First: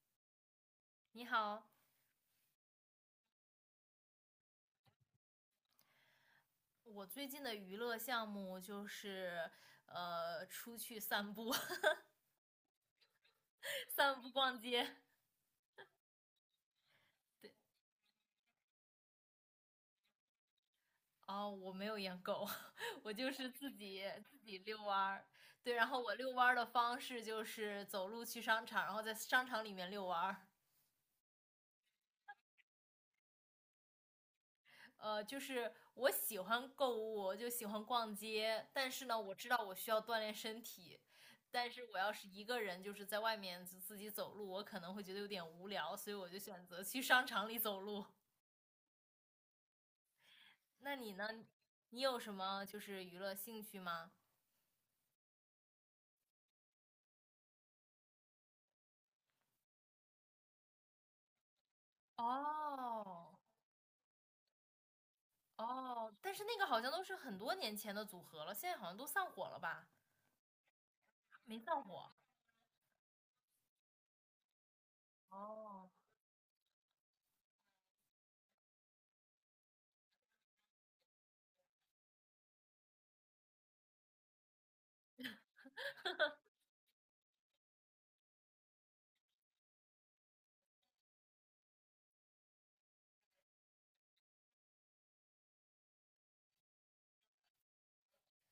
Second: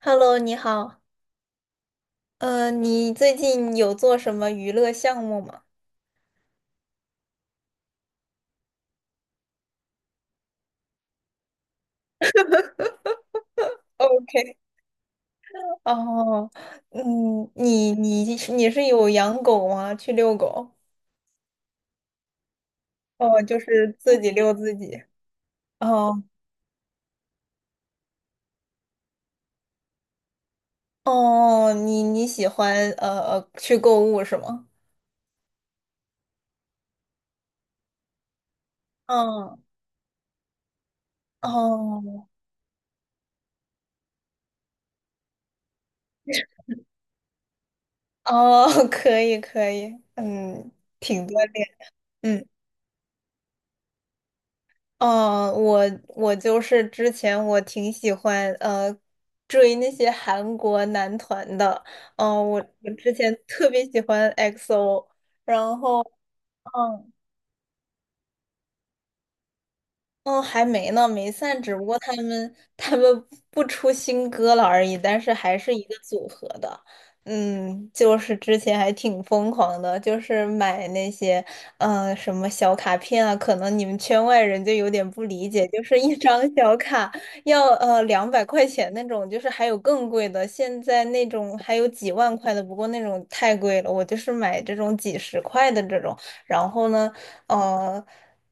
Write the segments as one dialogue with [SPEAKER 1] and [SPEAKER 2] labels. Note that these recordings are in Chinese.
[SPEAKER 1] Hello，你好。
[SPEAKER 2] 你好，
[SPEAKER 1] 你最近有做什么娱乐项目吗
[SPEAKER 2] 我最近的娱乐项目就是出去散步、散步、
[SPEAKER 1] ？OK，
[SPEAKER 2] 逛街。
[SPEAKER 1] 哦，
[SPEAKER 2] 对，
[SPEAKER 1] 嗯，你是有养狗吗？去遛狗？
[SPEAKER 2] 哦，我没有养狗，我就
[SPEAKER 1] 哦，
[SPEAKER 2] 是
[SPEAKER 1] 就
[SPEAKER 2] 自
[SPEAKER 1] 是
[SPEAKER 2] 己
[SPEAKER 1] 自己
[SPEAKER 2] 自
[SPEAKER 1] 遛
[SPEAKER 2] 己
[SPEAKER 1] 自
[SPEAKER 2] 遛弯
[SPEAKER 1] 己。
[SPEAKER 2] 儿。对，然后我
[SPEAKER 1] 哦
[SPEAKER 2] 遛弯儿的方式就是走路去商场，然后在商场里面遛弯儿。
[SPEAKER 1] 哦，你喜欢去购物是吗？
[SPEAKER 2] 就是我喜欢购物，就喜欢逛街，但是呢，我知道
[SPEAKER 1] 嗯，
[SPEAKER 2] 我需要锻炼身体，但是我要
[SPEAKER 1] 哦
[SPEAKER 2] 是一个人，就是在外面就自己走路，我可能会觉得有点无聊，所以我就选择去商场里走路。
[SPEAKER 1] 哦，可以可以，嗯，
[SPEAKER 2] 那你
[SPEAKER 1] 挺
[SPEAKER 2] 呢？
[SPEAKER 1] 锻炼。
[SPEAKER 2] 你有什
[SPEAKER 1] 嗯。
[SPEAKER 2] 么就是娱乐兴趣吗？
[SPEAKER 1] 嗯，我就是之前我挺喜欢追那些韩国男团的，嗯、我之
[SPEAKER 2] 哦
[SPEAKER 1] 前特别喜欢 EXO，然后。
[SPEAKER 2] 哦，但是那个好像都
[SPEAKER 1] 嗯。
[SPEAKER 2] 是很多年前的组合了，现在好像都散伙了吧？
[SPEAKER 1] 哦，还没呢，没
[SPEAKER 2] 没
[SPEAKER 1] 散，只
[SPEAKER 2] 散
[SPEAKER 1] 不过
[SPEAKER 2] 伙。
[SPEAKER 1] 他们不出新歌了而已，但是还是一
[SPEAKER 2] 哦，
[SPEAKER 1] 个组合的。嗯，就是之前还挺疯狂的，就是买那些什么小卡片啊，可能你们圈外人就有点不理解，就是一张小卡要200块钱那种，就是还有更贵的，现在那种还有几万块的，不过那种太贵了，我就是买这种几十块的这种。然后呢，呃，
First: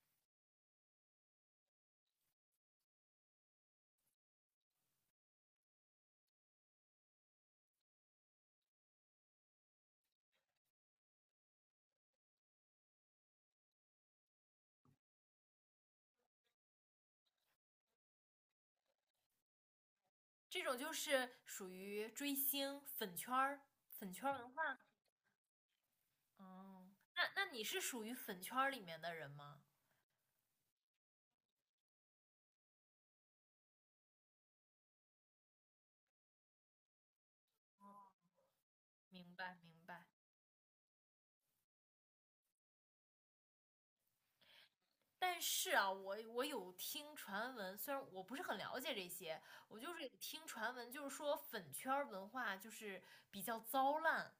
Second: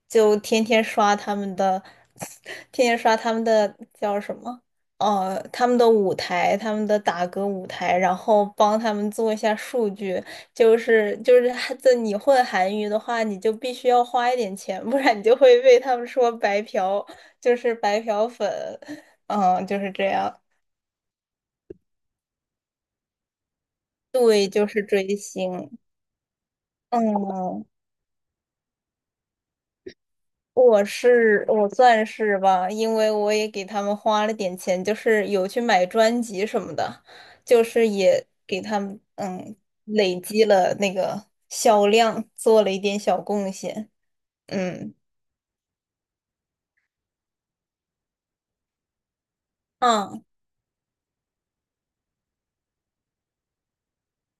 [SPEAKER 1] 就天天刷他们的，天天刷他们的叫什么？他们的舞台，他们的打歌舞台，然后帮他们做一下数据。就是还，在你混韩娱的话，你就必须要花一点钱，不然你就会被他们说白嫖，就是白嫖粉。嗯，就是这样。
[SPEAKER 2] 这种就是属于追星粉圈儿、粉圈儿文
[SPEAKER 1] 对，就
[SPEAKER 2] 化。
[SPEAKER 1] 是追星。
[SPEAKER 2] 哦，那你
[SPEAKER 1] 嗯。
[SPEAKER 2] 是属于粉圈儿里面的人吗？
[SPEAKER 1] 我算是吧，因为我也给他们花了点钱，就是有去买专辑什么的，就是也给他们
[SPEAKER 2] 明白明白。
[SPEAKER 1] 累积了那个销量，做了一点小贡献。嗯，
[SPEAKER 2] 但是啊，我有听传闻，虽然我不是很了解这些，我就是有
[SPEAKER 1] 啊，
[SPEAKER 2] 听传闻，就是说粉圈儿文化就是比较糟烂，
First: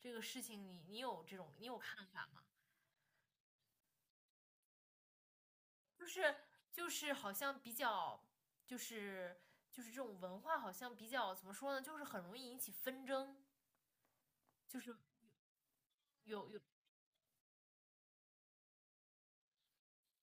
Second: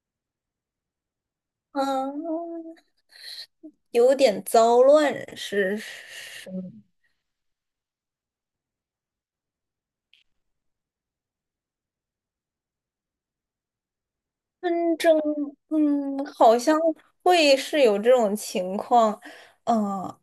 [SPEAKER 2] 这个事情你有这种你有看法吗？
[SPEAKER 1] 嗯，有点糟乱是
[SPEAKER 2] 就是
[SPEAKER 1] 什么？
[SPEAKER 2] 就是好像比较就是就是这种文化好像比较怎么说呢，就是很容易引起纷争，就是
[SPEAKER 1] 纷争，嗯，
[SPEAKER 2] 有
[SPEAKER 1] 好
[SPEAKER 2] 有
[SPEAKER 1] 像会是有这种情况，嗯、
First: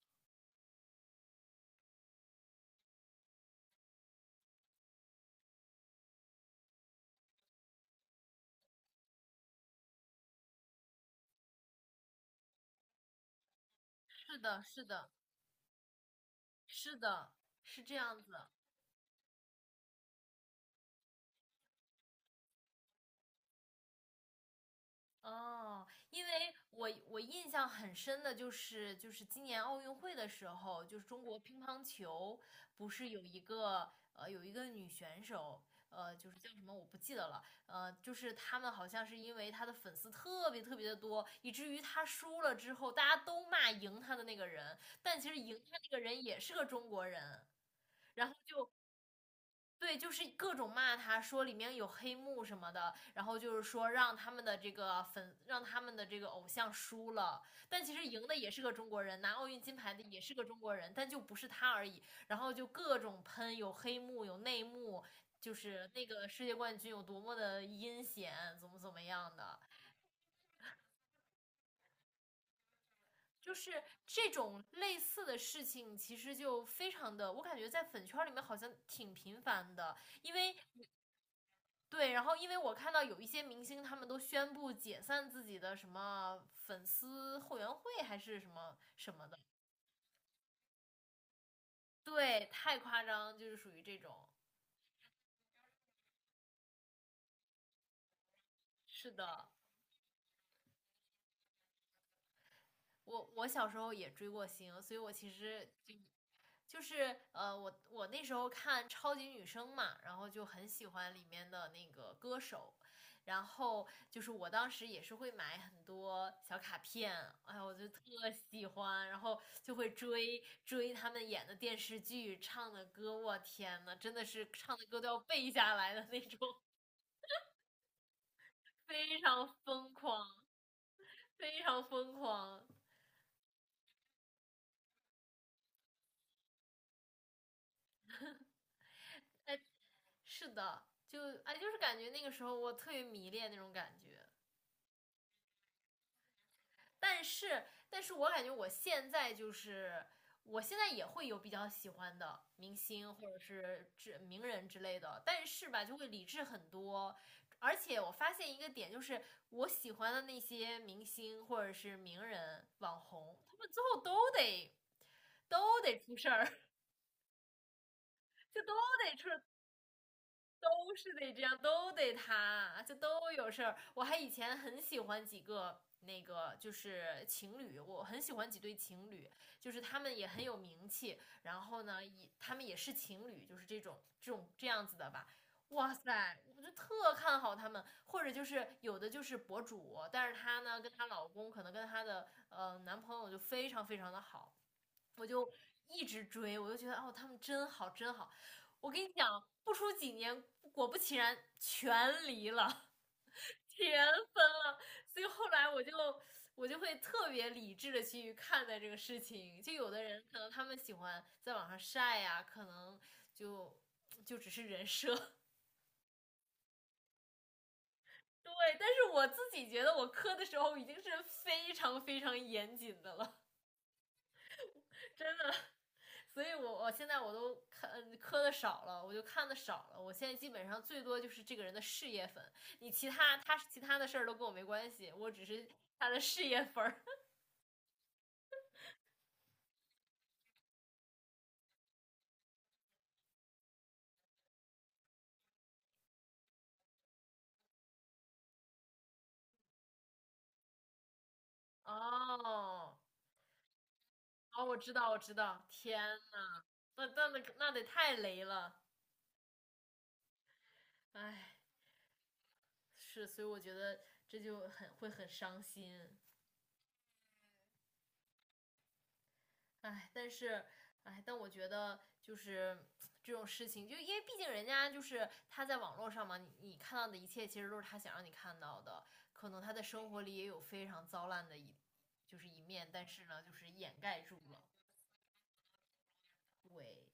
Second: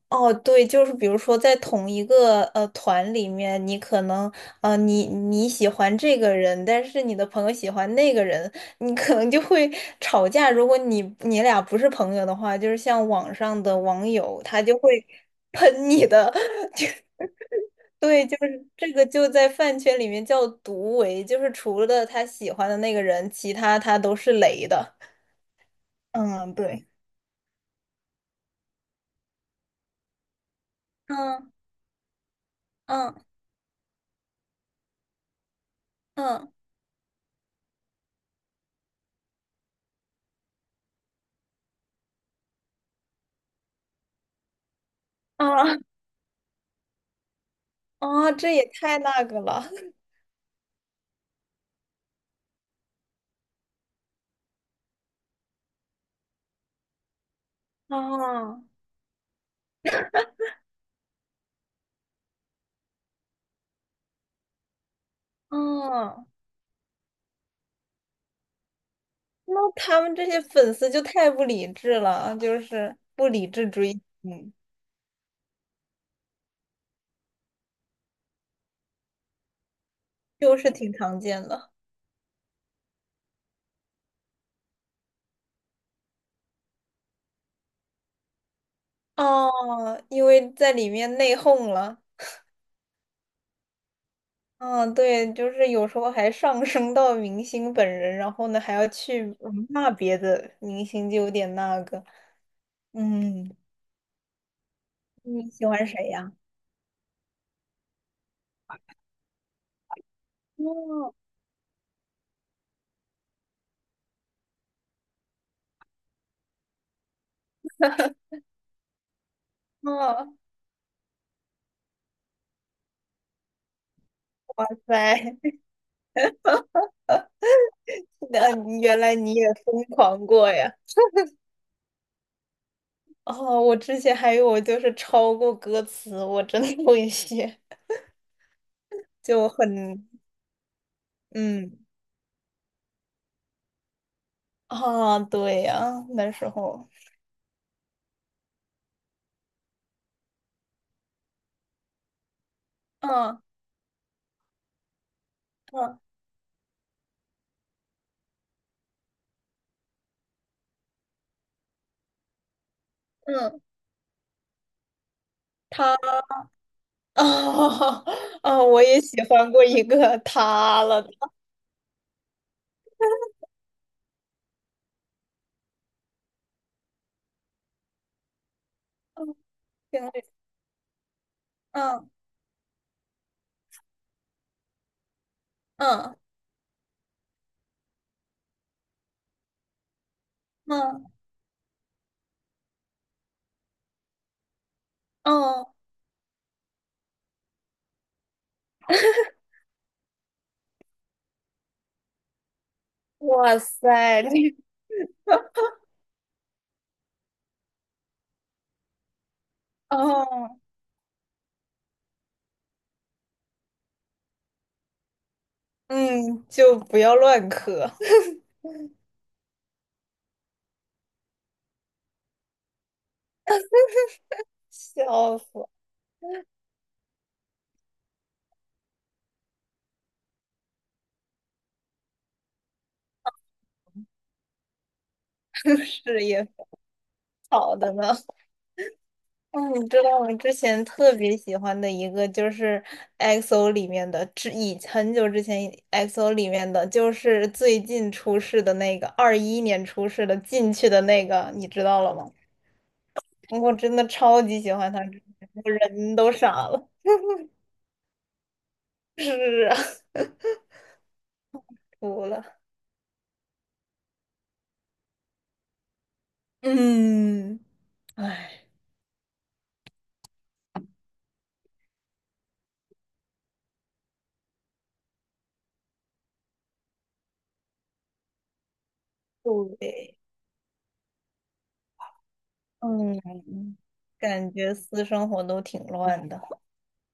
[SPEAKER 1] 哦，对，就是比如说在同一个团里面，你可能你喜欢这个人，但是你的朋友喜欢那个人，你可能就会吵架。如果你俩不是朋友的话，就是像网上的网
[SPEAKER 2] 是
[SPEAKER 1] 友，他
[SPEAKER 2] 的，
[SPEAKER 1] 就
[SPEAKER 2] 是
[SPEAKER 1] 会
[SPEAKER 2] 的，
[SPEAKER 1] 喷你的，就
[SPEAKER 2] 是的，是这样
[SPEAKER 1] 对，
[SPEAKER 2] 子。
[SPEAKER 1] 就是这个就在饭圈里面叫毒唯，就是除了他喜欢的那个人，其他他都是雷的。
[SPEAKER 2] 哦，因为
[SPEAKER 1] 嗯，对，
[SPEAKER 2] 我印象很深的就是，就是今年奥运会的时候，就是中国
[SPEAKER 1] 嗯
[SPEAKER 2] 乒乓球不是
[SPEAKER 1] 嗯
[SPEAKER 2] 有一个有一个女选手，就是叫
[SPEAKER 1] 嗯
[SPEAKER 2] 什么我不记得了，就是他们好像是因为她的粉丝特别的多，以至于她输了之后，大家都骂赢她的那个人，但其实赢她
[SPEAKER 1] 啊
[SPEAKER 2] 那个人也是个中国人。
[SPEAKER 1] 啊，这也太那个了
[SPEAKER 2] 对，就是各种骂他，说里面有黑幕什么的，然后就是说让他们的这个粉，让他们的这个偶像输了，但其 实赢的也是
[SPEAKER 1] 啊
[SPEAKER 2] 个中国人，拿奥运金牌的也是个中国人，但就不是他而已。然后就各种喷，有黑幕，有内幕，就是那个
[SPEAKER 1] 啊！
[SPEAKER 2] 世界冠军有多么的阴险，怎么样的。
[SPEAKER 1] 那他们这些粉丝就太不理智了，就是不理
[SPEAKER 2] 就
[SPEAKER 1] 智
[SPEAKER 2] 是
[SPEAKER 1] 追
[SPEAKER 2] 这
[SPEAKER 1] 星，
[SPEAKER 2] 种类似的事情，其实就非常的，我感觉在粉圈里面好像挺频繁的，因为
[SPEAKER 1] 就是挺常见的
[SPEAKER 2] 对，然后因为我看到有一些明星，他们都宣布解散自己的什么粉丝后援会还是什么什么的，
[SPEAKER 1] 哦 因为在里面内讧了。
[SPEAKER 2] 对，太夸张，就是属于这种。
[SPEAKER 1] 嗯，对，就是有时候还上升到明星本人，然后呢还要
[SPEAKER 2] 是
[SPEAKER 1] 去
[SPEAKER 2] 的，
[SPEAKER 1] 骂别的明星，就有点那个。
[SPEAKER 2] 我
[SPEAKER 1] 嗯，
[SPEAKER 2] 小时候也追过星，所以我其
[SPEAKER 1] 你喜
[SPEAKER 2] 实
[SPEAKER 1] 欢谁呀？
[SPEAKER 2] 就是我那时候看超级女声嘛，然后就很喜欢
[SPEAKER 1] 哦
[SPEAKER 2] 里面的那个歌手，然后就是我当时也是会买很多小卡片，哎呀，我就特喜欢，然后就会
[SPEAKER 1] 哦，
[SPEAKER 2] 追他们演的电视剧、唱的歌，我天呐，真的是
[SPEAKER 1] 拜
[SPEAKER 2] 唱的歌都要背
[SPEAKER 1] 拜。
[SPEAKER 2] 下来的那种，
[SPEAKER 1] 那你原来
[SPEAKER 2] 非
[SPEAKER 1] 你
[SPEAKER 2] 常
[SPEAKER 1] 也疯
[SPEAKER 2] 疯狂，
[SPEAKER 1] 狂过呀？
[SPEAKER 2] 非常疯狂。
[SPEAKER 1] 哦，我之前还有就是抄过歌词，我真的会写，就很
[SPEAKER 2] 是的，就哎，就
[SPEAKER 1] 嗯
[SPEAKER 2] 是感觉那个时候我特别迷恋那种感觉。
[SPEAKER 1] 啊，对呀，那时候，
[SPEAKER 2] 但是，但是我感觉我现在就是，我现在也会有比较喜欢的明星或者
[SPEAKER 1] 嗯
[SPEAKER 2] 是之名人之类的，但是吧，就
[SPEAKER 1] 嗯
[SPEAKER 2] 会理智很多。而且我发现一个点，就是我喜欢的那些明星或者是名人、网红，他
[SPEAKER 1] 嗯，
[SPEAKER 2] 们最后都得出
[SPEAKER 1] 他
[SPEAKER 2] 事儿，
[SPEAKER 1] 啊
[SPEAKER 2] 就
[SPEAKER 1] 啊，
[SPEAKER 2] 都
[SPEAKER 1] 我也
[SPEAKER 2] 得
[SPEAKER 1] 喜
[SPEAKER 2] 出
[SPEAKER 1] 欢过一个他
[SPEAKER 2] 都
[SPEAKER 1] 了，
[SPEAKER 2] 是得这样，都得他，就都有事儿。我还以前很喜欢几个那个就是情侣，我很喜欢几对情
[SPEAKER 1] 嗯，
[SPEAKER 2] 侣，就是他
[SPEAKER 1] 行
[SPEAKER 2] 们也很有名气，然后呢，
[SPEAKER 1] 嗯
[SPEAKER 2] 也他们也是情侣，就是这种这样子的吧。哇
[SPEAKER 1] 嗯
[SPEAKER 2] 塞，我就特看好他们，或者就是有的就是博主，但是她呢跟
[SPEAKER 1] 嗯
[SPEAKER 2] 她老公可能跟她的男朋友就非常的好，我就
[SPEAKER 1] 嗯，
[SPEAKER 2] 一直追，我就觉得哦，他们真好，真好。我跟你讲，不出几年，果不其然，全离了，
[SPEAKER 1] 哇
[SPEAKER 2] 全
[SPEAKER 1] 塞，
[SPEAKER 2] 分
[SPEAKER 1] 这
[SPEAKER 2] 了。所以后来我就会特别理智的去看待这个事情。就有的人可能
[SPEAKER 1] 哦
[SPEAKER 2] 他们喜欢在网上晒呀、可能就就只是人设。
[SPEAKER 1] 嗯，就不要乱磕，
[SPEAKER 2] 对，但是我自己觉得我磕的时候已经是非常严谨的了。真
[SPEAKER 1] 笑
[SPEAKER 2] 的。
[SPEAKER 1] 死，
[SPEAKER 2] 所以我现在我都看磕的少了，我就看的少了。我现在基本上最多就是这个人的事业粉，你其他他其他的事儿都跟我没关系，我只是 他
[SPEAKER 1] 是
[SPEAKER 2] 的事
[SPEAKER 1] 也
[SPEAKER 2] 业粉儿。
[SPEAKER 1] 好的呢。嗯，你知道我之前特别喜欢的一个就是 EXO 里面的，之以很久之前 EXO 里面的，就是最近出世的那个，21年出世的进去的那个，你知道了吗？
[SPEAKER 2] 哦，
[SPEAKER 1] 我真的超级
[SPEAKER 2] 哦，
[SPEAKER 1] 喜
[SPEAKER 2] 我
[SPEAKER 1] 欢
[SPEAKER 2] 知
[SPEAKER 1] 他，
[SPEAKER 2] 道，我知道，
[SPEAKER 1] 我
[SPEAKER 2] 天，
[SPEAKER 1] 人都傻了。
[SPEAKER 2] 那得太雷了，
[SPEAKER 1] 是啊，
[SPEAKER 2] 哎，
[SPEAKER 1] 服了。
[SPEAKER 2] 是，所以我觉得这就很会很伤心。
[SPEAKER 1] 嗯，唉，
[SPEAKER 2] 哎，但是，哎，但我觉得就是这种事情，就因为毕竟人家就是他在网络上嘛，你看到的一切其实都是他想让你看到的，可能他在生
[SPEAKER 1] 对，
[SPEAKER 2] 活里也有非常糟烂的就是一面，但
[SPEAKER 1] 嗯，
[SPEAKER 2] 是呢，就是掩盖住
[SPEAKER 1] 感
[SPEAKER 2] 了。
[SPEAKER 1] 觉私生活都挺乱的，
[SPEAKER 2] 对，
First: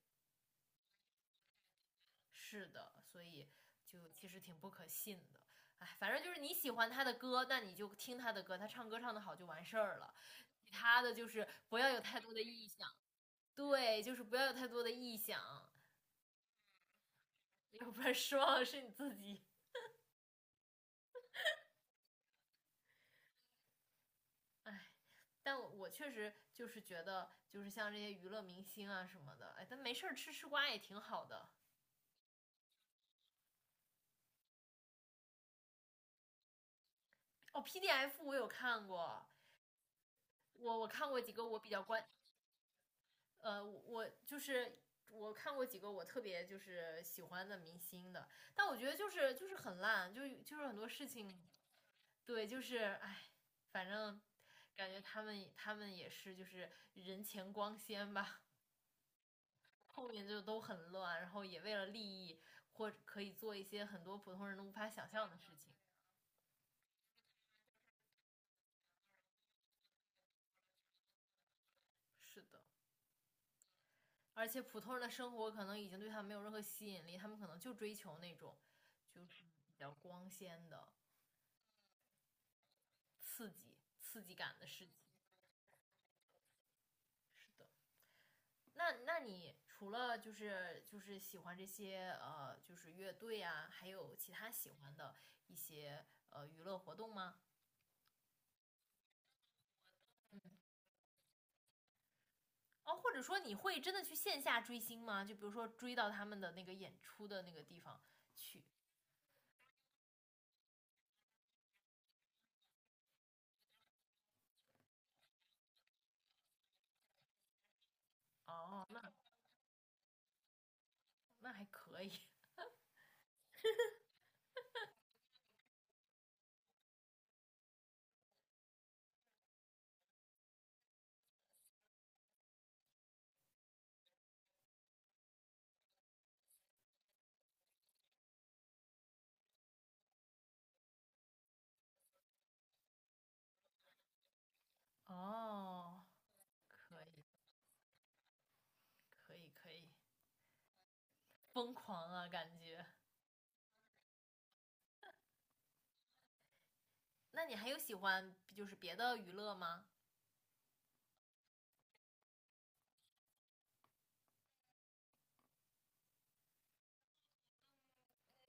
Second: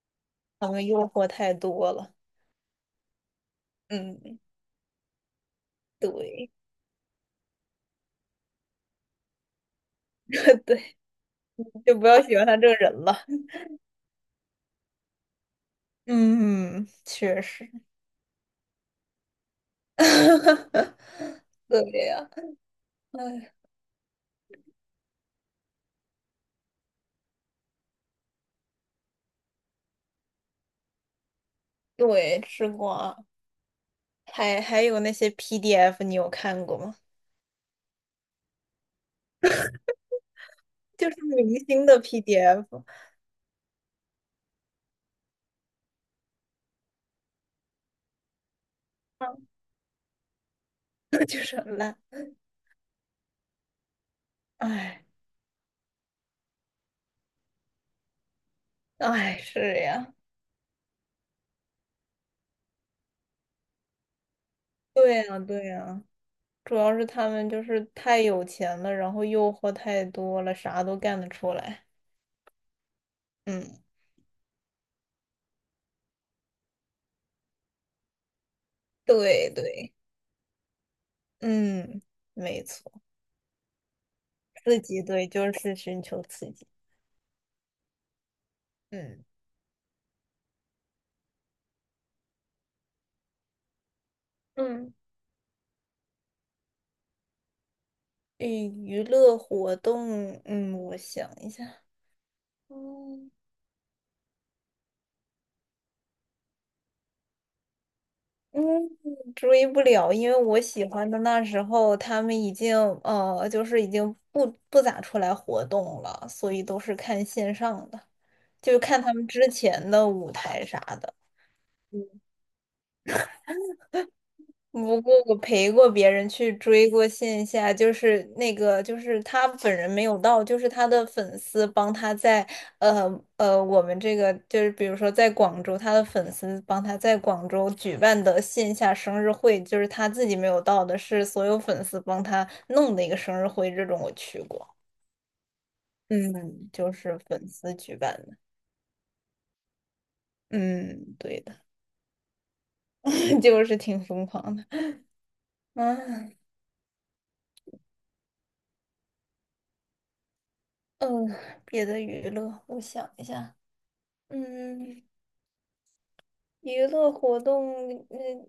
[SPEAKER 1] 他们诱惑太多了。
[SPEAKER 2] 是的，所以就其实
[SPEAKER 1] 嗯，
[SPEAKER 2] 挺不可信的。哎，反正就是
[SPEAKER 1] 对，
[SPEAKER 2] 你喜欢他的歌，那你就听他的歌，他唱歌唱得好就完事儿了。其
[SPEAKER 1] 对。
[SPEAKER 2] 他的就是不要
[SPEAKER 1] 就
[SPEAKER 2] 有
[SPEAKER 1] 不
[SPEAKER 2] 太
[SPEAKER 1] 要
[SPEAKER 2] 多
[SPEAKER 1] 喜
[SPEAKER 2] 的
[SPEAKER 1] 欢他
[SPEAKER 2] 臆
[SPEAKER 1] 这个
[SPEAKER 2] 想，
[SPEAKER 1] 人了。
[SPEAKER 2] 对，就是不要有太多的臆想。
[SPEAKER 1] 嗯，确实，
[SPEAKER 2] 要不然失望的是你自己。
[SPEAKER 1] 对呀，哎，
[SPEAKER 2] 哎，但我确实就是觉得，就是像这些娱乐明星啊什么的，哎，但没事儿吃吃瓜也挺好的。
[SPEAKER 1] 对，吃瓜，还有那些 PDF，你有看过吗？
[SPEAKER 2] 哦，PDF 我有看过，我看
[SPEAKER 1] 就是
[SPEAKER 2] 过几个我
[SPEAKER 1] 明
[SPEAKER 2] 比较
[SPEAKER 1] 星的
[SPEAKER 2] 关，
[SPEAKER 1] PDF，
[SPEAKER 2] 我就是我看过几个我特别就是喜欢的明星的，但我觉得就是 很烂，就是很多事情，
[SPEAKER 1] 就是很烂。
[SPEAKER 2] 对，就是哎，反正感觉
[SPEAKER 1] 哎，
[SPEAKER 2] 他们也是就是人前光鲜吧。
[SPEAKER 1] 哎，是
[SPEAKER 2] 后
[SPEAKER 1] 呀，
[SPEAKER 2] 面就都很乱，然后也为了利益或者可以做一些很多普通人都无法想
[SPEAKER 1] 对
[SPEAKER 2] 象的
[SPEAKER 1] 呀，
[SPEAKER 2] 事
[SPEAKER 1] 对
[SPEAKER 2] 情。
[SPEAKER 1] 呀，主要是他们就是太有钱了，然后诱惑太多了，啥都干得出来。
[SPEAKER 2] 是的，
[SPEAKER 1] 嗯，
[SPEAKER 2] 而且普通人的生活可能已经对他们没有任何吸引力，他们可能就追求那种就是
[SPEAKER 1] 对
[SPEAKER 2] 比较
[SPEAKER 1] 对，
[SPEAKER 2] 光鲜的
[SPEAKER 1] 嗯，没错，
[SPEAKER 2] 刺激、刺激感的
[SPEAKER 1] 刺
[SPEAKER 2] 事情。
[SPEAKER 1] 激，对，就是寻求刺激。
[SPEAKER 2] 是的，那
[SPEAKER 1] 嗯。
[SPEAKER 2] 你除了就是喜欢这些就是乐队啊，还有其他喜
[SPEAKER 1] 嗯，
[SPEAKER 2] 欢的一些娱乐活动吗？
[SPEAKER 1] 娱娱乐活动，嗯，我想一下，
[SPEAKER 2] 哦，或者
[SPEAKER 1] 嗯
[SPEAKER 2] 说你会真的去线下追星吗？就比如说追到他们的那个演出的那个地方
[SPEAKER 1] 嗯，
[SPEAKER 2] 去。
[SPEAKER 1] 追不了，因为我喜欢的那时候他们已经就是已经不咋出来活动了，所以都是看线上的，就
[SPEAKER 2] 哦，
[SPEAKER 1] 看
[SPEAKER 2] 那
[SPEAKER 1] 他们之前的舞台啥的。
[SPEAKER 2] 那还可以。
[SPEAKER 1] 不过我陪过别人去追过线下，就是那个，就是他本人没有到，就是他的粉丝帮他在，我们这个就是比如说在广州，他的粉丝帮他在广州举办的线下生日会，就是他自己没有到的，是所有粉丝帮他弄的一个生日会，这种我去过，
[SPEAKER 2] 哦，
[SPEAKER 1] 嗯，就
[SPEAKER 2] 可
[SPEAKER 1] 是
[SPEAKER 2] 以，
[SPEAKER 1] 粉丝举办的，
[SPEAKER 2] 可以，可以，
[SPEAKER 1] 嗯，对的，
[SPEAKER 2] 疯狂啊，感觉。
[SPEAKER 1] 就是挺疯狂的，嗯
[SPEAKER 2] 那你还有喜欢就是别的娱乐吗？
[SPEAKER 1] 嗯，别的娱乐，我想一下。嗯，娱乐活动，嗯，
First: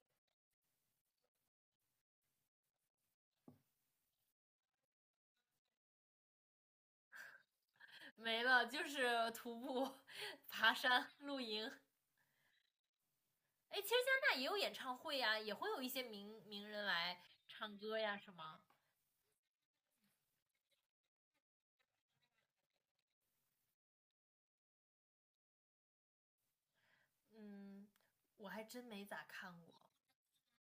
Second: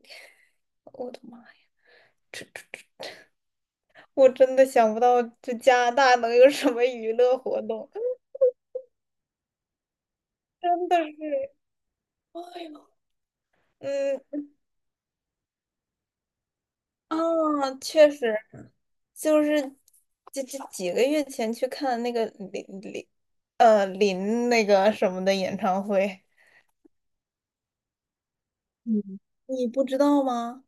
[SPEAKER 1] 我的妈呀，我真的想不到这加拿大能有什么娱乐活动，
[SPEAKER 2] 没了，就是徒步、爬
[SPEAKER 1] 真的
[SPEAKER 2] 山、露
[SPEAKER 1] 是，
[SPEAKER 2] 营。
[SPEAKER 1] 哎呦，
[SPEAKER 2] 哎，其实加
[SPEAKER 1] 嗯，
[SPEAKER 2] 拿大也有演唱会呀、也会有一些名人
[SPEAKER 1] 啊，
[SPEAKER 2] 来唱歌
[SPEAKER 1] 确
[SPEAKER 2] 呀，是
[SPEAKER 1] 实，
[SPEAKER 2] 吗？
[SPEAKER 1] 就是这几个月前去看那个林，林那个什么的演唱会，
[SPEAKER 2] 嗯，我还真没
[SPEAKER 1] 嗯，
[SPEAKER 2] 咋看
[SPEAKER 1] 你
[SPEAKER 2] 过。
[SPEAKER 1] 不知道吗？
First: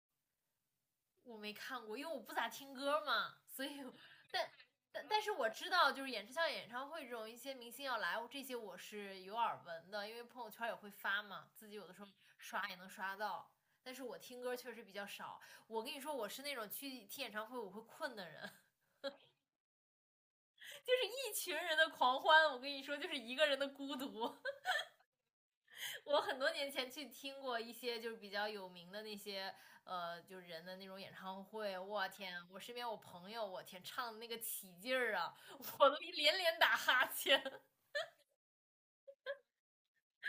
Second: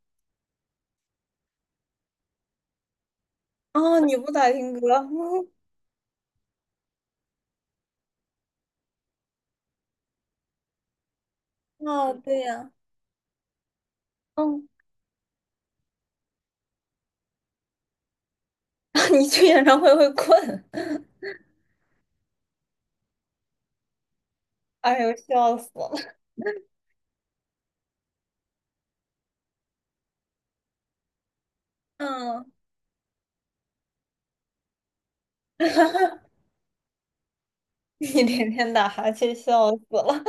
[SPEAKER 2] 我没看过，因为我不咋听歌嘛，所以
[SPEAKER 1] 啊，你不
[SPEAKER 2] 但
[SPEAKER 1] 咋听歌，
[SPEAKER 2] 但是我 知道，就是演唱会这种一些明星要来，这些我是有耳闻的，因为朋友圈也会发嘛，自己有的时候
[SPEAKER 1] 啊，对
[SPEAKER 2] 刷
[SPEAKER 1] 呀，
[SPEAKER 2] 也能刷到。但是我听歌
[SPEAKER 1] 嗯，
[SPEAKER 2] 确实比较少。我跟你说，我是那种去听演唱会我会困的人，
[SPEAKER 1] 你去演唱会会困，
[SPEAKER 2] 就 是一群人的狂欢，我跟你说就是一个人的孤独。
[SPEAKER 1] 哎呦，笑死了。
[SPEAKER 2] 我很多年前去听过一些就是比较有名的那些就是人的那种演唱会，我天啊！
[SPEAKER 1] 嗯，
[SPEAKER 2] 我身边我朋友，我天，唱的那个起劲儿啊，我都连 连打哈欠，
[SPEAKER 1] 你天天打哈欠，笑死了。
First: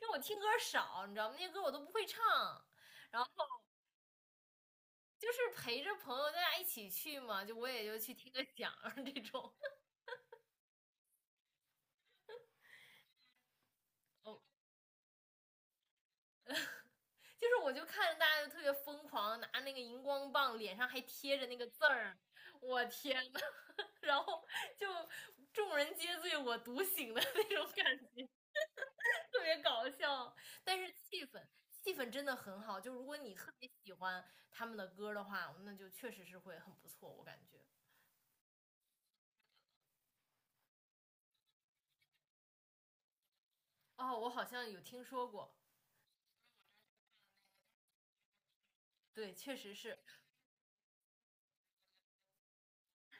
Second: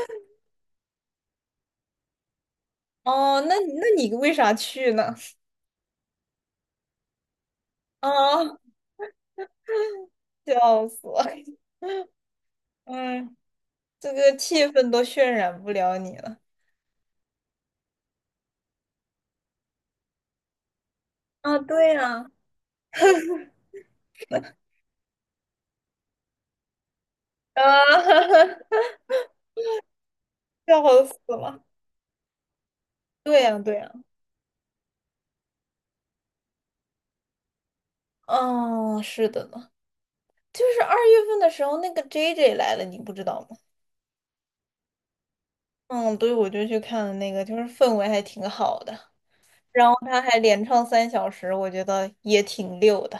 [SPEAKER 2] 因为我听歌少，你知道吗？那些歌我都不会唱，然后
[SPEAKER 1] 哦，那你为啥去呢？
[SPEAKER 2] 就是陪着朋友大家一起去嘛，就我也就去听个
[SPEAKER 1] 啊、
[SPEAKER 2] 响儿这种。
[SPEAKER 1] 笑死了。嗯，这个
[SPEAKER 2] 我
[SPEAKER 1] 气氛都渲染不了你了。
[SPEAKER 2] 就是我就看着大家就特别疯狂，拿那个荧光棒，脸上还贴着那
[SPEAKER 1] 啊，
[SPEAKER 2] 个字
[SPEAKER 1] 对
[SPEAKER 2] 儿，
[SPEAKER 1] 呀、
[SPEAKER 2] 我天呐，然后就众人皆醉我独醒的那
[SPEAKER 1] 啊，
[SPEAKER 2] 种感觉，特别搞笑，但是
[SPEAKER 1] 笑死
[SPEAKER 2] 气氛。
[SPEAKER 1] 了。
[SPEAKER 2] 气氛真的很好，就如果你
[SPEAKER 1] 对
[SPEAKER 2] 特
[SPEAKER 1] 呀、
[SPEAKER 2] 别
[SPEAKER 1] 对
[SPEAKER 2] 喜
[SPEAKER 1] 呀、
[SPEAKER 2] 欢他们的歌的话，那就确实是会很不错，我感觉。
[SPEAKER 1] 哦，是的呢，就是2月份的时候，那个 JJ 来了，你不知道吗？
[SPEAKER 2] 哦，我好像有听说过，
[SPEAKER 1] 嗯，对，我就去看了那个，就是氛围还挺好的，
[SPEAKER 2] 对，确实
[SPEAKER 1] 然后
[SPEAKER 2] 是，
[SPEAKER 1] 他还连唱3小时，我觉得也挺溜的。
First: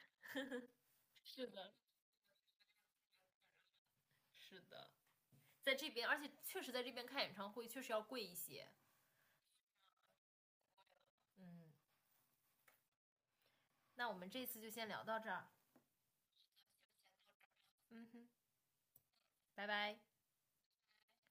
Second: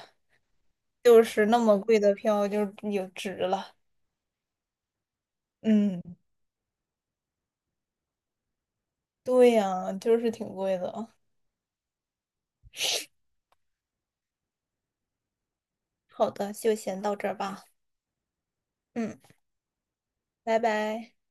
[SPEAKER 1] 就
[SPEAKER 2] 是
[SPEAKER 1] 是那
[SPEAKER 2] 的，
[SPEAKER 1] 么贵的票就有值了。
[SPEAKER 2] 是的，在这
[SPEAKER 1] 嗯，
[SPEAKER 2] 边，而且确实在这边看演唱会确实要贵一些。
[SPEAKER 1] 对呀，就是挺贵的。
[SPEAKER 2] 嗯，那我们这次就先聊到这儿。
[SPEAKER 1] 好的，就先到这儿吧。
[SPEAKER 2] 嗯哼，
[SPEAKER 1] 嗯，
[SPEAKER 2] 拜拜。
[SPEAKER 1] 拜拜。